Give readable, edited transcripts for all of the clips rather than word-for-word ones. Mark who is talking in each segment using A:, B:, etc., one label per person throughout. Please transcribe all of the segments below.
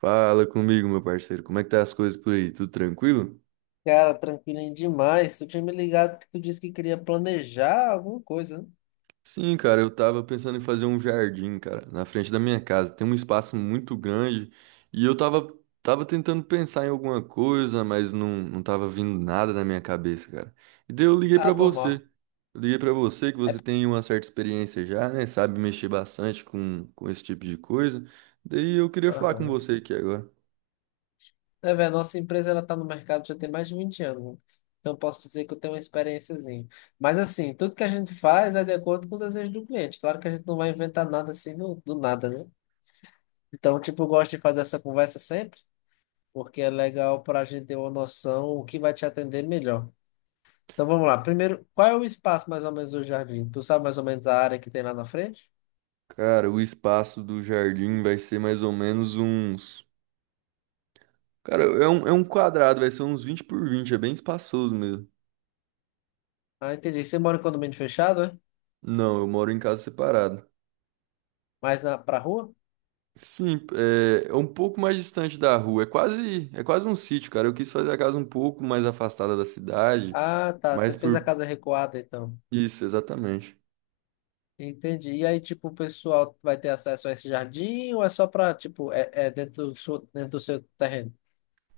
A: Fala comigo, meu parceiro. Como é que tá as coisas por aí? Tudo tranquilo?
B: Cara, tranquilinho demais. Tu tinha me ligado que tu disse que queria planejar alguma coisa, né?
A: Sim, cara, eu tava pensando em fazer um jardim, cara, na frente da minha casa. Tem um espaço muito grande e tava tentando pensar em alguma coisa, mas não tava vindo nada na minha cabeça, cara. E daí eu liguei
B: Ah,
A: pra
B: normal.
A: você. Eu liguei pra você que
B: É,
A: você tem uma certa experiência já, né? Sabe mexer bastante com esse tipo de coisa. Daí eu queria falar com
B: aham.
A: você aqui agora.
B: É, velho, nossa empresa ela tá no mercado já tem mais de 20 anos, né? Então eu posso dizer que eu tenho uma experiênciazinha. Mas assim, tudo que a gente faz é de acordo com o desejo do cliente. Claro que a gente não vai inventar nada assim do nada, né? Então, tipo, eu gosto de fazer essa conversa sempre, porque é legal para a gente ter uma noção o que vai te atender melhor. Então vamos lá. Primeiro, qual é o espaço mais ou menos do jardim? Tu sabe mais ou menos a área que tem lá na frente?
A: Cara, o espaço do jardim vai ser mais ou menos uns, cara, é um quadrado, vai ser uns 20 por 20, é bem espaçoso mesmo.
B: Ah, entendi. Você mora em condomínio fechado, é?
A: Não, eu moro em casa separada.
B: Mais pra rua?
A: Sim, é um pouco mais distante da rua, é quase um sítio, cara. Eu quis fazer a casa um pouco mais afastada da cidade,
B: Ah, tá. Você
A: mas
B: fez a
A: por
B: casa recuada, então.
A: isso, exatamente.
B: Entendi. E aí, tipo, o pessoal vai ter acesso a esse jardim ou é só pra, tipo, é dentro do seu terreno?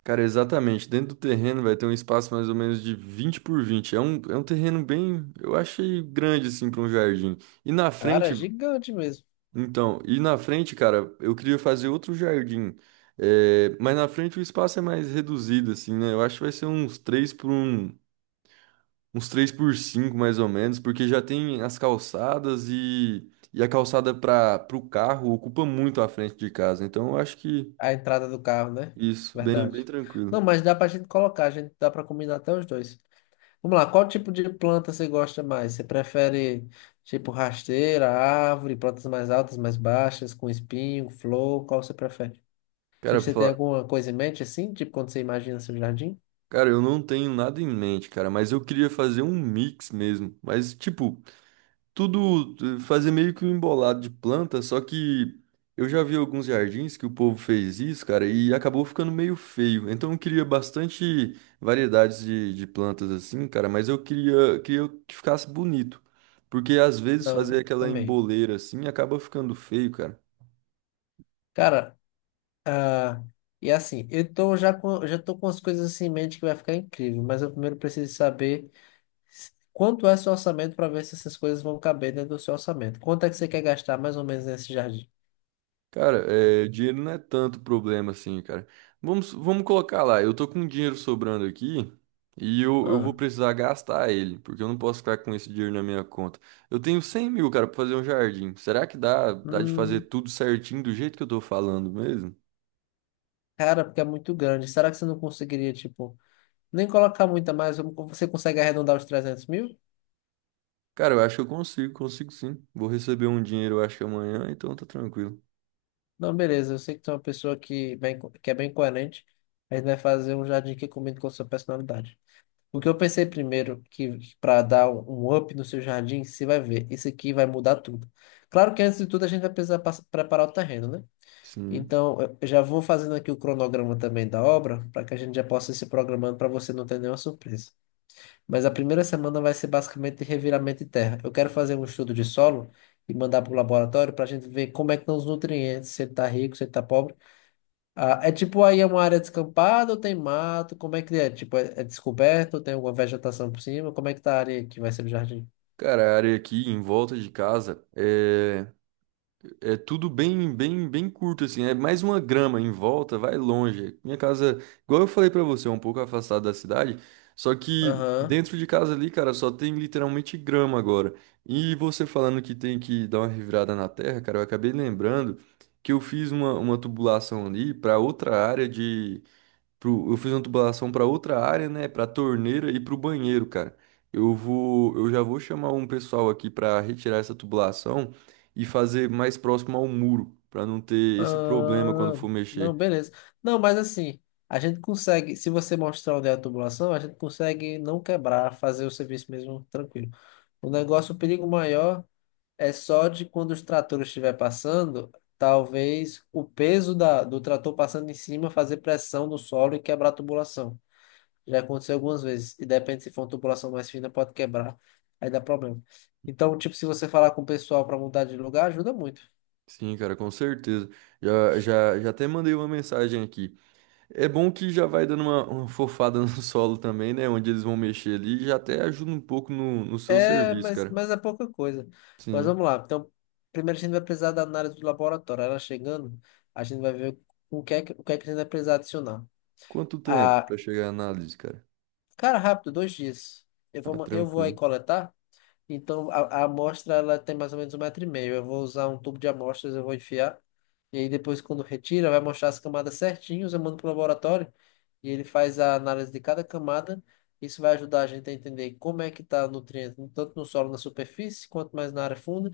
A: Cara, exatamente, dentro do terreno vai ter um espaço mais ou menos de 20 por 20. É um terreno bem, eu achei grande assim para um jardim. E na
B: Cara, é
A: frente
B: gigante mesmo.
A: Então, e na frente, cara, eu queria fazer outro jardim. É, mas na frente o espaço é mais reduzido, assim, né? Eu acho que vai ser uns 3 por 1, uns 3 por 5, mais ou menos, porque já tem as calçadas e a calçada para o carro ocupa muito a frente de casa. Então, eu acho que
B: A entrada do carro, né?
A: isso, bem, bem
B: Verdade. Não,
A: tranquilo.
B: mas dá pra gente colocar, a gente dá pra combinar até os dois. Vamos lá, qual tipo de planta você gosta mais? Você prefere, tipo, rasteira, árvore, plantas mais altas, mais baixas, com espinho, flor? Qual você prefere?
A: Cara,
B: Tipo,
A: pra
B: você tem
A: falar,
B: alguma coisa em mente assim? Tipo, quando você imagina seu jardim?
A: cara, eu não tenho nada em mente, cara, mas eu queria fazer um mix mesmo. Mas, tipo, tudo fazer meio que um embolado de planta, só que eu já vi alguns jardins que o povo fez isso, cara, e acabou ficando meio feio. Então eu queria bastante variedades de plantas assim, cara, mas queria que ficasse bonito. Porque às vezes fazer
B: Não,
A: aquela
B: amei.
A: emboleira assim acaba ficando feio, cara.
B: Cara, ah, e assim, eu tô já com, já tô com as coisas assim em mente que vai ficar incrível, mas eu primeiro preciso saber quanto é seu orçamento para ver se essas coisas vão caber dentro do seu orçamento. Quanto é que você quer gastar mais ou menos nesse jardim?
A: Cara, é, dinheiro não é tanto problema assim, cara. Vamos colocar lá, eu tô com dinheiro sobrando aqui e eu vou
B: Ah,
A: precisar gastar ele, porque eu não posso ficar com esse dinheiro na minha conta. Eu tenho 100 mil, cara, pra fazer um jardim. Será que dá de fazer
B: hum,
A: tudo certinho do jeito que eu tô falando mesmo?
B: cara, porque é muito grande. Será que você não conseguiria, tipo, nem colocar muita mais? Você consegue arredondar os 300 mil?
A: Cara, eu acho que eu consigo sim. Vou receber um dinheiro, eu acho que amanhã, então tá tranquilo.
B: Não, beleza, eu sei que tu é uma pessoa que, bem, que é bem coerente, a gente vai fazer um jardim que combine com a sua personalidade. O que eu pensei primeiro, que para dar um up no seu jardim, você vai ver, isso aqui vai mudar tudo. Claro que antes de tudo a gente vai precisar preparar o terreno, né?
A: Sim.
B: Então, eu já vou fazendo aqui o cronograma também da obra, para que a gente já possa ir se programando para você não ter nenhuma surpresa. Mas a primeira semana vai ser basicamente reviramento de terra. Eu quero fazer um estudo de solo e mandar para o laboratório para a gente ver como é que estão os nutrientes, se ele está rico, se ele está pobre. É, tipo, aí é uma área descampada ou tem mato? Como é que é? Tipo, é descoberto ou tem alguma vegetação por cima? Como é que tá a área que vai ser o jardim?
A: Cara, a área aqui em volta de casa é tudo bem curto, assim. É mais uma grama em volta, vai longe. Minha casa, igual eu falei pra você, é um pouco afastada da cidade. Só que
B: Aham.
A: dentro de casa ali, cara, só tem literalmente grama agora. E você falando que tem que dar uma revirada na terra, cara, eu acabei lembrando que eu fiz uma tubulação ali pra outra área de eu fiz uma tubulação para outra área, né? Para torneira e para o banheiro, cara. Eu já vou chamar um pessoal aqui para retirar essa tubulação e fazer mais próximo ao muro, para não ter esse problema quando
B: Ah,
A: for
B: não,
A: mexer.
B: beleza. Não, mas assim, a gente consegue, se você mostrar onde é a tubulação, a gente consegue não quebrar, fazer o serviço mesmo tranquilo. O negócio, o perigo maior é só de quando os tratores estiver passando, talvez o peso da, do trator passando em cima fazer pressão no solo e quebrar a tubulação. Já aconteceu algumas vezes. E depende se for uma tubulação mais fina, pode quebrar. Aí dá problema. Então, tipo, se você falar com o pessoal para mudar de lugar, ajuda muito.
A: Sim, cara, com certeza. Já até mandei uma mensagem aqui. É bom que já vai dando uma fofada no solo também, né? Onde eles vão mexer ali, já até ajuda um pouco no seu
B: É,
A: serviço,
B: mas,
A: cara.
B: mas é pouca coisa. Mas
A: Sim.
B: vamos lá. Então, primeiro a gente vai precisar da análise do laboratório. Ela chegando, a gente vai ver o que é que a gente vai precisar adicionar.
A: Quanto tempo
B: Ah,
A: para chegar a análise, cara?
B: cara, rápido, 2 dias. Eu vou,
A: Ah,
B: ma- eu vou aí
A: tranquilo.
B: coletar. Então a amostra ela tem mais ou menos um metro e meio. Eu vou usar um tubo de amostras, eu vou enfiar. E aí depois quando retira, vai mostrar as camadas certinhas, eu mando pro laboratório e ele faz a análise de cada camada. Isso vai ajudar a gente a entender como é que está o nutriente, tanto no solo, na superfície, quanto mais na área funda,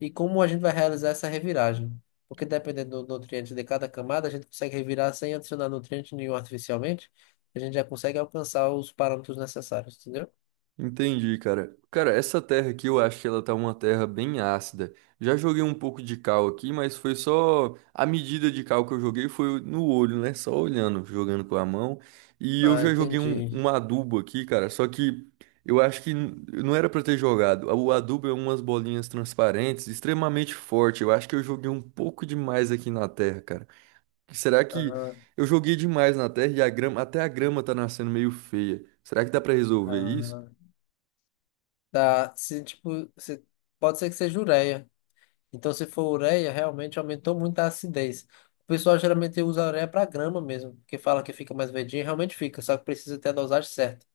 B: e como a gente vai realizar essa reviragem. Porque dependendo do nutriente de cada camada, a gente consegue revirar sem adicionar nutriente nenhum artificialmente, a gente já consegue alcançar os parâmetros necessários, entendeu?
A: Entendi, cara. Cara, essa terra aqui eu acho que ela tá uma terra bem ácida. Já joguei um pouco de cal aqui, mas foi só, a medida de cal que eu joguei foi no olho, né? Só olhando, jogando com a mão. E eu
B: Ah,
A: já joguei
B: entendi.
A: um adubo aqui, cara. Só que eu acho que não era pra ter jogado. O adubo é umas bolinhas transparentes, extremamente forte. Eu acho que eu joguei um pouco demais aqui na terra, cara. Será que
B: Aham.
A: eu joguei demais na terra e a grama, até a grama tá nascendo meio feia? Será que dá pra resolver isso?
B: Ah, tá. Se, tipo, se, pode ser que seja ureia. Então, se for ureia, realmente aumentou muito a acidez. O pessoal geralmente usa a ureia para grama mesmo, porque fala que fica mais verdinho, realmente fica, só que precisa ter a dosagem certa.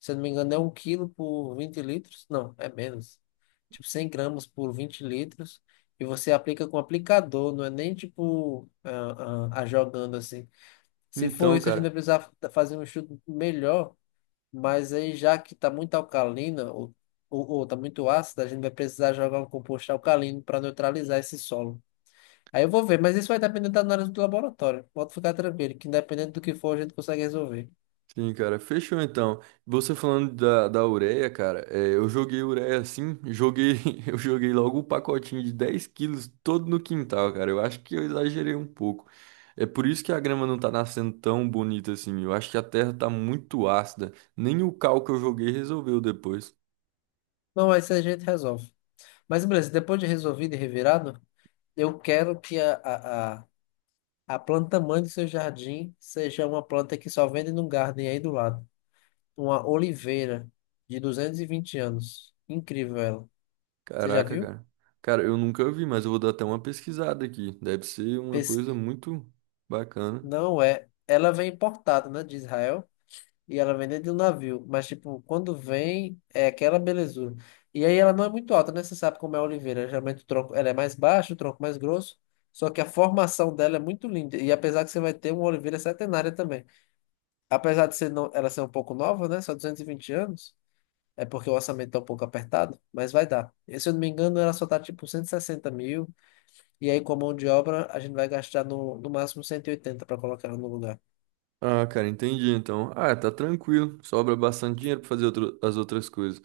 B: Se eu não me engano, é 1 quilo por 20 litros. Não, é menos. Tipo, 100 gramas por 20 litros. E você aplica com aplicador, não é nem tipo a jogando assim. Se for
A: Então,
B: isso, a gente
A: cara,
B: vai precisar fazer um estudo melhor, mas aí, já que está muito alcalina, ou tá muito ácida, a gente vai precisar jogar um composto alcalino para neutralizar esse solo. Aí eu vou ver, mas isso vai depender da análise do laboratório. Pode ficar tranquilo, que independente do que for, a gente consegue resolver.
A: sim, cara, fechou então. Você falando da ureia, cara, é, eu joguei ureia assim, joguei, eu joguei logo um pacotinho de 10 quilos todo no quintal, cara. Eu acho que eu exagerei um pouco. É por isso que a grama não tá nascendo tão bonita assim. Eu acho que a terra tá muito ácida. Nem o cal que eu joguei resolveu depois.
B: Não, mas isso a gente resolve. Mas beleza, depois de resolvido e revirado, eu quero que a planta mãe do seu jardim seja uma planta que só vende num garden aí do lado. Uma oliveira de 220 anos. Incrível ela. Você já
A: Caraca,
B: viu?
A: cara. Cara, eu nunca vi, mas eu vou dar até uma pesquisada aqui. Deve ser uma coisa muito bacana.
B: Não é. Ela vem importada, né, de Israel, e ela vem dentro de um navio. Mas, tipo, quando vem, é aquela belezura. E aí ela não é muito alta, né? Você sabe como é a oliveira. Geralmente o tronco, ela é mais baixa, o tronco mais grosso. Só que a formação dela é muito linda. E apesar que você vai ter uma oliveira centenária também. Apesar de ser não, ela ser um pouco nova, né? Só 220 anos. É porque o orçamento tá um pouco apertado, mas vai dar. E, se eu não me engano, ela só tá tipo 160 mil. E aí, com a mão de obra, a gente vai gastar no máximo 180 para colocar ela no lugar.
A: Ah, cara, entendi então. Ah, tá tranquilo. Sobra bastante dinheiro pra fazer as outras coisas.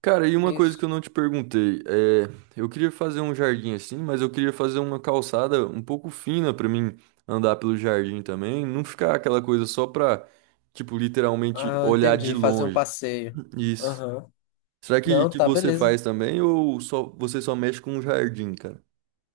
A: Cara, e uma
B: É
A: coisa que
B: isso.
A: eu não te perguntei, é, eu queria fazer um jardim assim, mas eu queria fazer uma calçada um pouco fina pra mim andar pelo jardim também, não ficar aquela coisa só pra, tipo, literalmente
B: Ah,
A: olhar de
B: entendi. Fazer um
A: longe.
B: passeio.
A: Isso.
B: Aham.
A: Será que,
B: Não,
A: que
B: tá,
A: você
B: beleza.
A: faz também ou só mexe com o jardim, cara?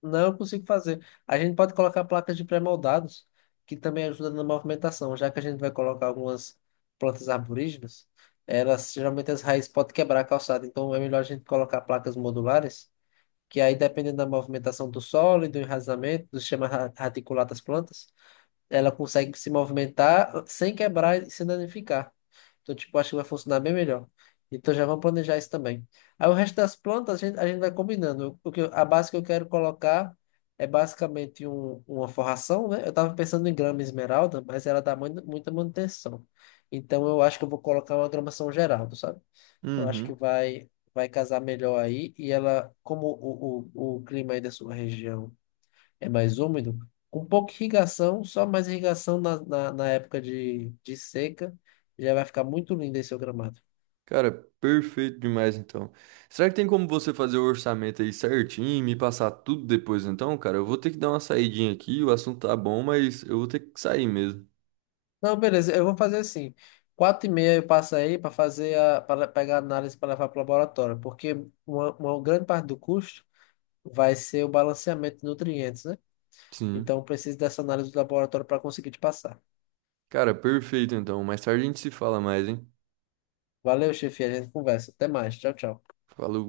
B: Não, eu consigo fazer. A gente pode colocar placas de pré-moldados, que também ajuda na movimentação, já que a gente vai colocar algumas plantas arborígenas, elas geralmente as raízes podem quebrar a calçada, então é melhor a gente colocar placas modulares, que aí dependendo da movimentação do solo e do enraizamento, do sistema radicular das plantas, ela consegue se movimentar sem quebrar e se danificar. Então, tipo, acho que vai funcionar bem melhor. Então já vamos planejar isso também. Aí o resto das plantas a gente vai combinando. O que, a base que eu quero colocar é basicamente um, uma forração, né? Eu estava pensando em grama esmeralda, mas ela dá muita, muita manutenção. Então eu acho que eu vou colocar uma grama São Geraldo, sabe? Eu acho que
A: Uhum.
B: vai casar melhor aí. E ela, como o clima aí da sua região é mais úmido, com pouca irrigação, só mais irrigação na época de seca, já vai ficar muito lindo esse seu gramado.
A: Cara, perfeito demais então. Será que tem como você fazer o orçamento aí certinho e me passar tudo depois então, cara? Eu vou ter que dar uma saidinha aqui, o assunto tá bom, mas eu vou ter que sair mesmo.
B: Não, beleza, eu vou fazer assim. 4h30 eu passo aí para para pegar a análise para levar para o laboratório, porque uma grande parte do custo vai ser o balanceamento de nutrientes, né?
A: Sim.
B: Então eu preciso dessa análise do laboratório para conseguir te passar.
A: Cara, perfeito então. Mais tarde a gente se fala mais, hein?
B: Valeu, chefe, a gente conversa. Até mais. Tchau, tchau.
A: Falou.